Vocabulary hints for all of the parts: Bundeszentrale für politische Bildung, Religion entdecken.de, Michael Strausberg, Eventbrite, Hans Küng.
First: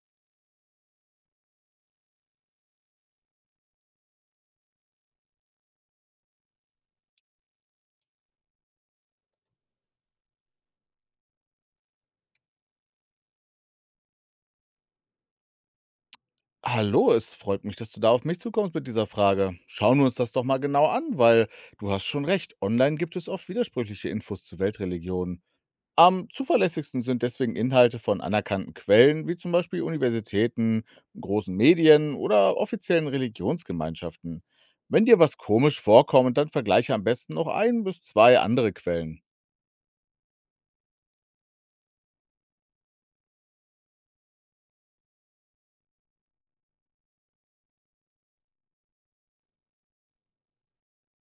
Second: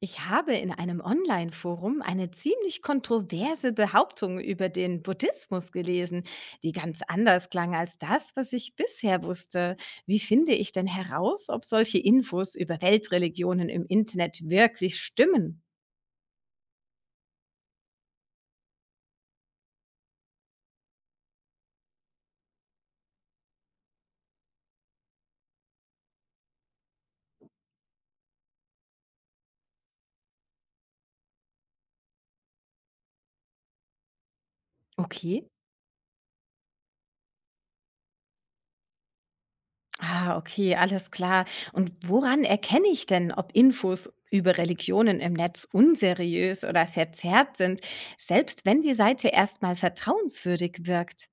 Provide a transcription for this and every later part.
Ich habe in einem Online-Forum eine ziemlich kontroverse Behauptung über den Buddhismus gelesen, die ganz anders klang als das, was ich bisher wusste. Wie finde ich denn heraus, ob solche Infos über Weltreligionen im Internet wirklich stimmen? Hallo, es freut mich, dass du da auf mich zukommst mit dieser Frage. Schauen wir uns das doch mal genau an, weil du hast schon recht, online gibt es oft widersprüchliche Infos zu Weltreligionen. Am zuverlässigsten sind deswegen Inhalte von anerkannten Quellen, wie zum Beispiel Universitäten, großen Medien oder offiziellen Religionsgemeinschaften. Wenn dir was Okay. komisch vorkommt, dann vergleiche am besten noch ein bis zwei andere Quellen. Ah, okay, alles klar. Und woran erkenne ich denn, ob Infos über Religionen im Netz unseriös oder verzerrt sind, selbst wenn die Seite erstmal vertrauenswürdig wirkt?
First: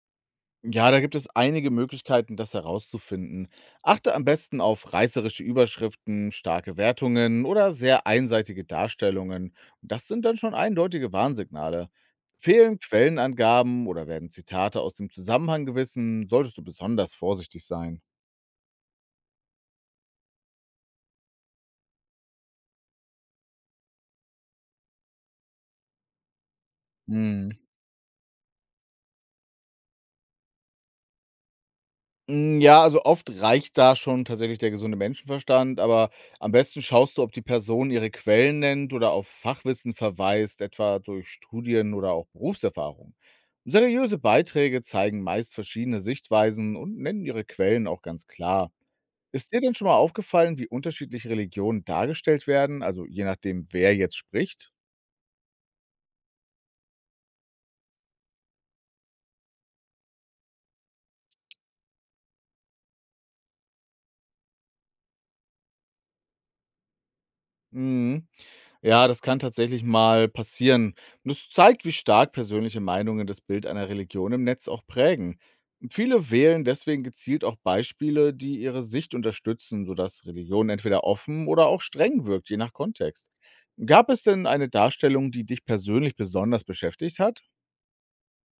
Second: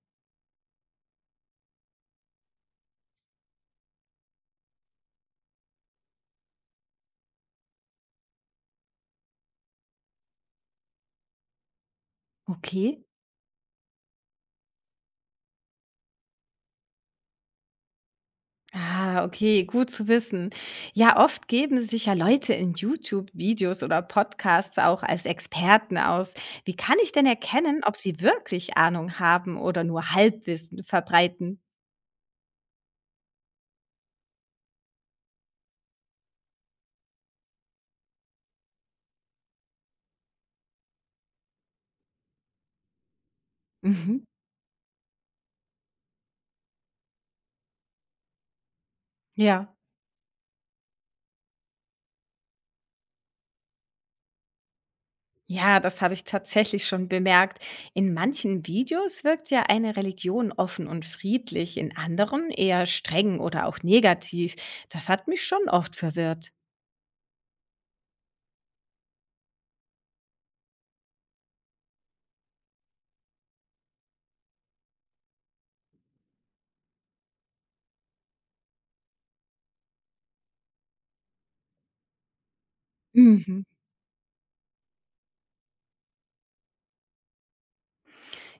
Ja, da gibt es einige Möglichkeiten, das herauszufinden. Achte am besten auf reißerische Überschriften, starke Wertungen oder sehr einseitige Darstellungen. Das sind dann schon eindeutige Warnsignale. Fehlen Okay. Quellenangaben oder werden Zitate aus dem Zusammenhang gewissen, solltest du besonders vorsichtig sein. Ah, okay, gut zu wissen. Ja, oft geben sich ja Leute in YouTube-Videos oder Podcasts auch als Experten aus. Wie kann ich denn erkennen, ob sie wirklich Ahnung haben oder nur Halbwissen verbreiten? Oft reicht da schon tatsächlich der gesunde Menschenverstand, aber am besten schaust du, ob die Person ihre Quellen nennt oder auf Fachwissen verweist, etwa durch Studien oder auch Berufserfahrung. Seriöse Mhm. Beiträge zeigen meist verschiedene Sichtweisen und nennen ihre Quellen auch ganz klar. Ist dir Ja. denn schon mal aufgefallen, wie unterschiedliche Religionen dargestellt werden, also je nachdem, wer jetzt spricht? Ja, das habe ich tatsächlich schon bemerkt. In manchen Videos wirkt ja eine Religion offen und friedlich, in anderen eher streng oder auch negativ. Das hat mich schon oft verwirrt. Mhm. Ja, das kann tatsächlich mal passieren. Und es zeigt, wie stark persönliche Meinungen das Bild einer Religion im Netz auch prägen. Viele wählen deswegen gezielt auch Beispiele, die ihre Sicht unterstützen, sodass Religion entweder offen oder auch streng wirkt, je nach Kontext. Mhm. Gab es denn eine Darstellung, die dich persönlich besonders beschäftigt hat?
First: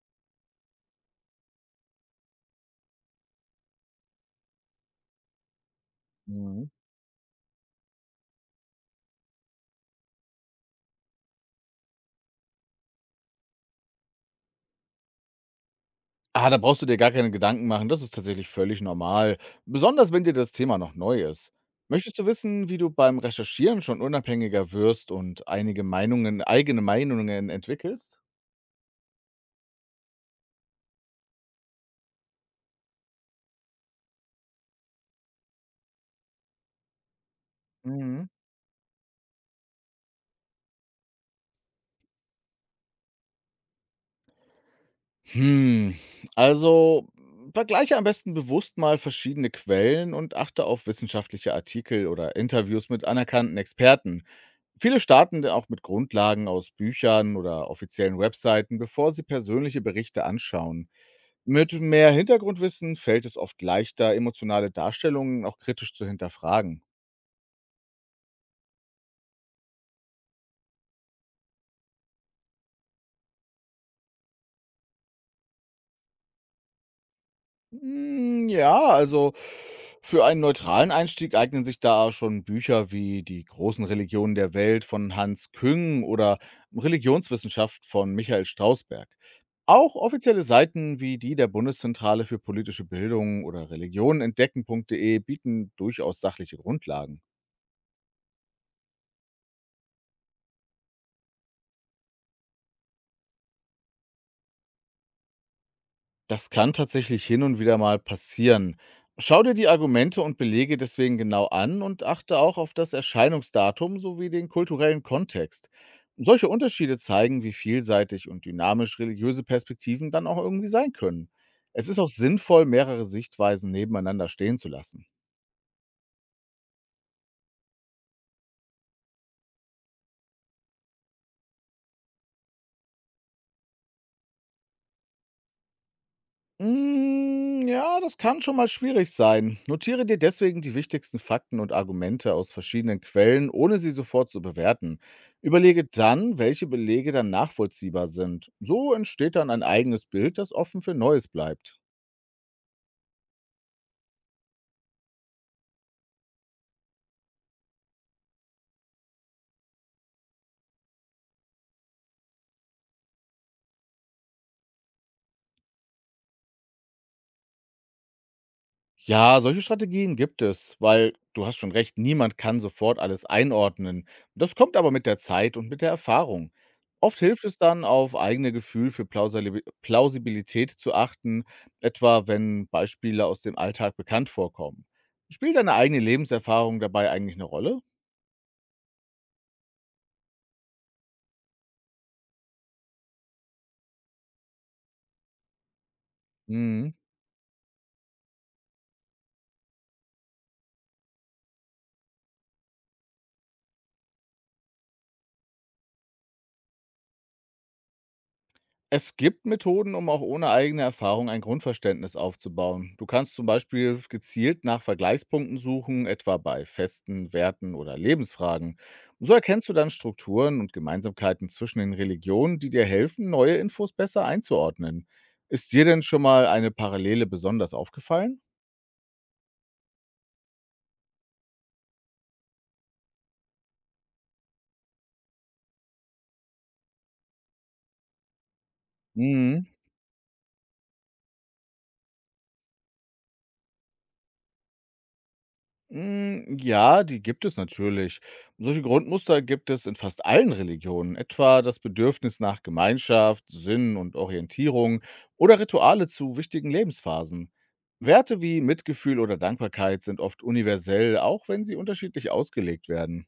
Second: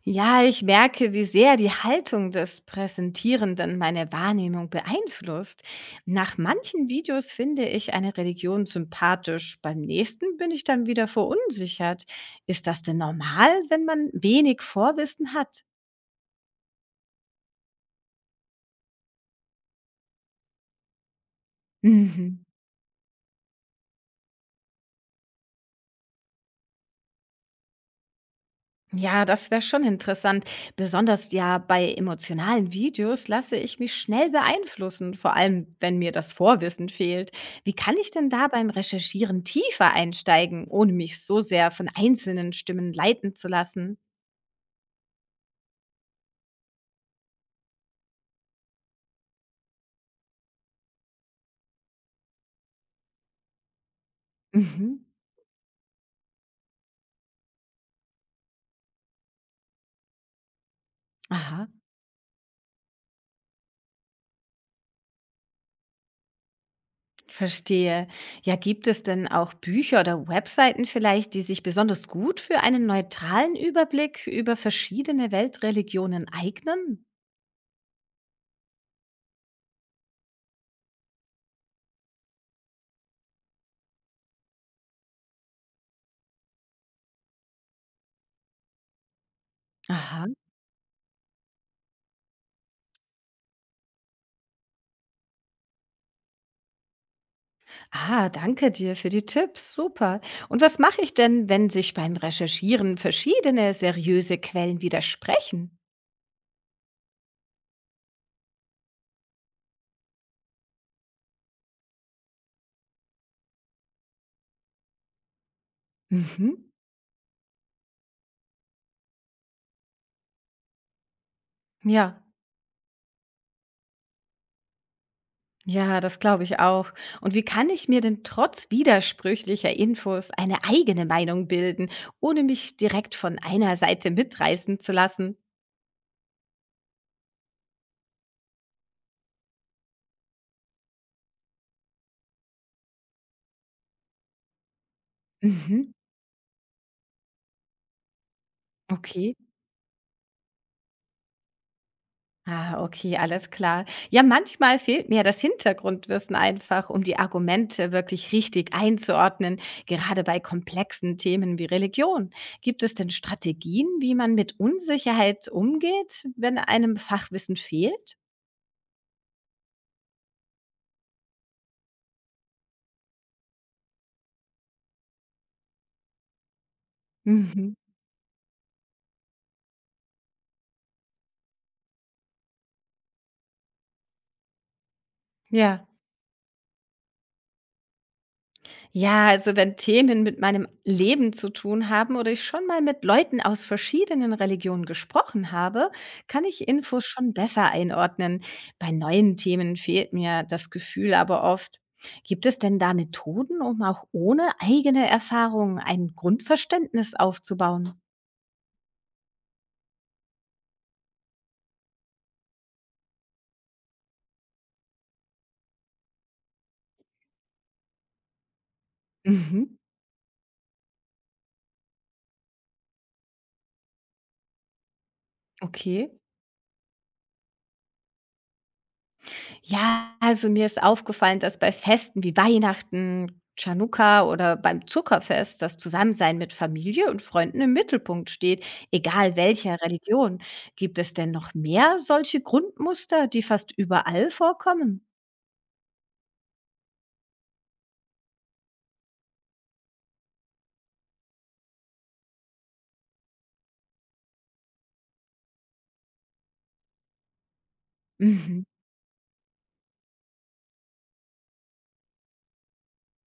Ja, ich merke, wie sehr die Haltung des Präsentierenden meine Wahrnehmung beeinflusst. Nach Mhm. manchen Videos finde ich eine Religion sympathisch, beim nächsten bin ich dann wieder verunsichert. Ist das denn normal, wenn man wenig Vorwissen hat? Ah, da brauchst du dir gar keine Gedanken machen. Das ist tatsächlich völlig normal, besonders wenn dir das Thema noch neu ist. Möchtest du Mhm. wissen, wie du beim Recherchieren schon unabhängiger wirst und einige Meinungen eigene Meinungen entwickelst? Ja, das wäre schon interessant. Besonders ja bei emotionalen Videos lasse ich mich schnell beeinflussen, vor allem wenn mir das Vorwissen fehlt. Wie kann ich Mhm. denn da beim Recherchieren tiefer einsteigen, ohne mich so sehr von einzelnen Stimmen leiten zu lassen? Hm, Vergleiche am besten bewusst mal verschiedene Quellen und achte auf wissenschaftliche Artikel oder Interviews mit anerkannten Experten. Mhm. Viele starten dann auch mit Grundlagen aus Büchern oder offiziellen Webseiten, bevor sie persönliche Berichte anschauen. Aha. Mit mehr Hintergrundwissen fällt es oft leichter, emotionale Darstellungen auch kritisch zu hinterfragen. Verstehe. Ja, gibt es denn auch Bücher oder Webseiten vielleicht, die sich besonders gut für einen neutralen Überblick über verschiedene Weltreligionen eignen? Hm, ja, also für einen neutralen Einstieg eignen sich da schon Bücher wie Die großen Religionen der Welt von Hans Küng oder Religionswissenschaft von Michael Strausberg. Auch Aha. offizielle Seiten wie die der Bundeszentrale für politische Bildung oder Religion entdecken.de bieten durchaus sachliche Grundlagen. Ah, danke dir für die Tipps. Super. Und was mache ich denn, wenn sich beim Recherchieren verschiedene seriöse Quellen widersprechen? Das kann tatsächlich hin und wieder mal passieren. Schau dir die Argumente und Belege deswegen genau an und achte auch auf das Erscheinungsdatum sowie den kulturellen Kontext. Solche Mhm. Unterschiede zeigen, wie vielseitig und dynamisch religiöse Perspektiven dann auch irgendwie sein können. Es ist auch Ja, sinnvoll, mehrere Sichtweisen nebeneinander stehen zu lassen. ja, das glaube ich auch. Und wie kann ich mir denn trotz widersprüchlicher Infos eine eigene Meinung bilden, ohne mich direkt von einer Seite mitreißen zu lassen? Ja, das kann schon mal schwierig sein. Notiere dir deswegen die wichtigsten Fakten und Argumente aus verschiedenen Quellen, ohne sie sofort zu bewerten. Überlege Mhm. dann, welche Belege dann nachvollziehbar sind. So Okay. entsteht dann ein eigenes Bild, das offen für Neues bleibt. Ah, okay, alles klar. Ja, manchmal fehlt mir das Hintergrundwissen einfach, um die Argumente wirklich richtig einzuordnen, gerade bei komplexen Themen wie Religion. Gibt es denn Strategien, wie man mit Unsicherheit umgeht, wenn einem Fachwissen fehlt? Ja, solche Strategien gibt es, weil du hast schon recht, niemand kann sofort alles einordnen. Das kommt aber mit der Zeit und mit der Erfahrung. Oft hilft es Mhm. dann, auf eigene Gefühl für Plausibilität zu achten, etwa wenn Beispiele aus dem Alltag bekannt vorkommen. Spielt deine Ja. eigene Lebenserfahrung dabei eigentlich eine Rolle? Ja, also wenn Themen mit meinem Leben zu tun haben oder ich schon mal mit Leuten aus verschiedenen Religionen gesprochen habe, kann ich Mhm. Infos schon besser einordnen. Bei neuen Themen fehlt mir das Gefühl aber oft. Gibt es denn da Methoden, um auch ohne eigene Erfahrung ein Grundverständnis aufzubauen? Es gibt Methoden, um auch ohne eigene Erfahrung ein Grundverständnis aufzubauen. Du kannst zum Beispiel gezielt nach Vergleichspunkten suchen, etwa bei festen Werten oder Lebensfragen. So erkennst du Mhm, dann Strukturen und Gemeinsamkeiten zwischen den Religionen, die dir helfen, neue Infos besser einzuordnen. Ist dir denn okay. schon mal eine Parallele besonders aufgefallen? Ja, also mir ist aufgefallen, dass bei Festen wie Weihnachten, Chanukka oder beim Zuckerfest das Zusammensein mit Familie und Freunden im Mittelpunkt steht, egal Mhm. welcher Religion. Gibt es denn noch mehr solche Grundmuster, die fast überall vorkommen? Ja, die gibt es natürlich. Solche Grundmuster gibt es in fast allen Religionen, etwa das Bedürfnis nach Gemeinschaft, Sinn und Orientierung oder Rituale zu wichtigen Lebensphasen. Werte wie Mhm. Mitgefühl oder Dankbarkeit sind oft universell, auch wenn sie unterschiedlich ausgelegt werden.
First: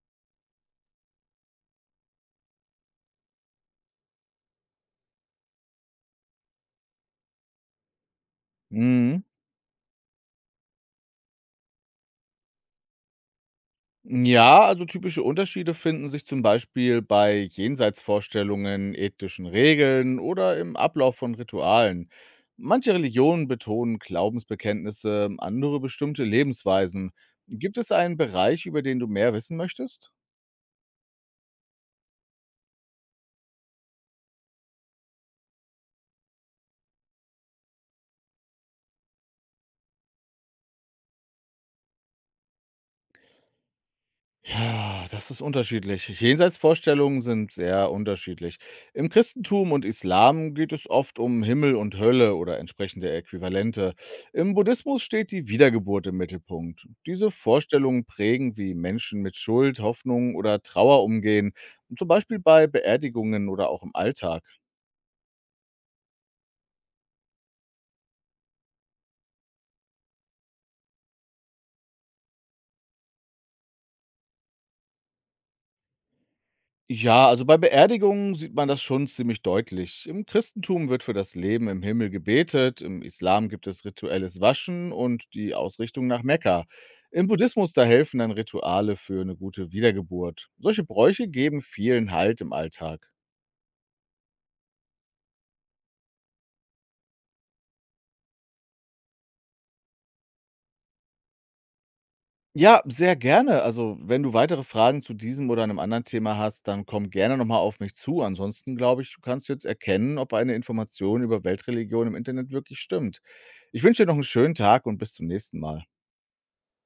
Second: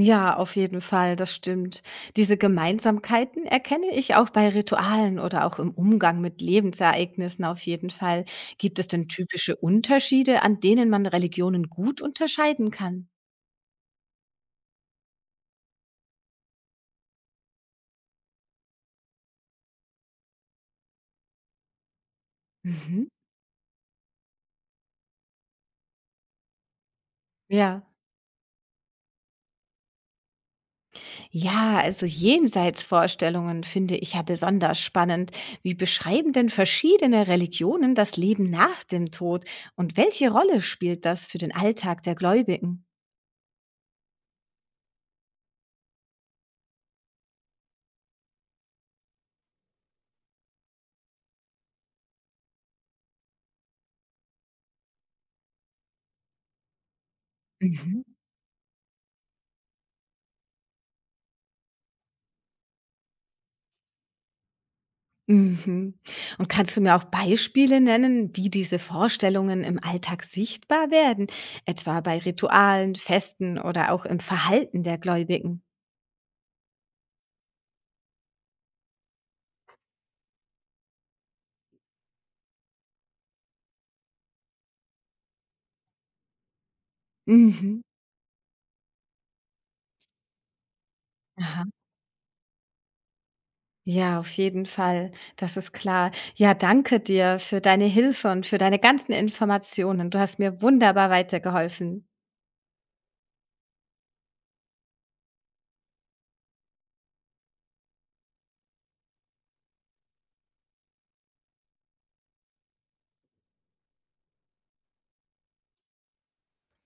Ja, auf jeden Fall, das stimmt. Diese Gemeinsamkeiten erkenne ich auch bei Ritualen oder auch im Umgang mit Lebensereignissen auf jeden Fall. Gibt es denn Hm. typische Unterschiede, an denen man Religionen gut unterscheiden kann? Ja, typische Unterschiede finden sich zum Beispiel bei Jenseitsvorstellungen, ethischen Regeln oder im Ablauf von Ritualen. Manche Mhm. Religionen betonen Glaubensbekenntnisse, andere bestimmte Lebensweisen. Gibt Ja. es einen Bereich, über den du mehr wissen möchtest? Ja, also Jenseitsvorstellungen finde ich ja besonders spannend. Wie beschreiben denn verschiedene Religionen das Leben nach dem Tod und welche Rolle spielt das für den Alltag der Gläubigen? Ja, das ist unterschiedlich. Jenseitsvorstellungen sind sehr unterschiedlich. Im Christentum und Islam geht es oft um Himmel und Hölle oder entsprechende Äquivalente. Im Buddhismus steht die Wiedergeburt im Mittelpunkt. Diese Mhm. Vorstellungen prägen, wie Menschen mit Schuld, Hoffnung oder Trauer umgehen, zum Beispiel bei Beerdigungen oder auch im Alltag. Mhm. Und kannst du mir auch Beispiele nennen, wie diese Vorstellungen im Alltag sichtbar werden, etwa bei Ritualen, Festen oder auch im Verhalten der Gläubigen? Ja, also bei Beerdigungen sieht man das schon ziemlich deutlich. Im Christentum wird für das Leben im Himmel gebetet, im Islam gibt es rituelles Waschen und die Ausrichtung nach Mekka. Im Buddhismus Mhm. da helfen dann Rituale für eine gute Wiedergeburt. Solche Bräuche geben Aha. vielen Halt im Alltag. Ja, auf jeden Fall. Das ist klar. Ja, danke dir für deine Hilfe und für deine ganzen Informationen. Du hast mir wunderbar weitergeholfen. Ja, sehr gerne. Also, wenn du weitere Fragen zu diesem oder einem anderen Thema hast, dann komm gerne nochmal auf mich zu. Ansonsten glaube ich, du kannst jetzt erkennen, ob eine Information über Weltreligion im Internet wirklich stimmt. Ich wünsche dir noch einen schönen Tag und bis zum nächsten Mal.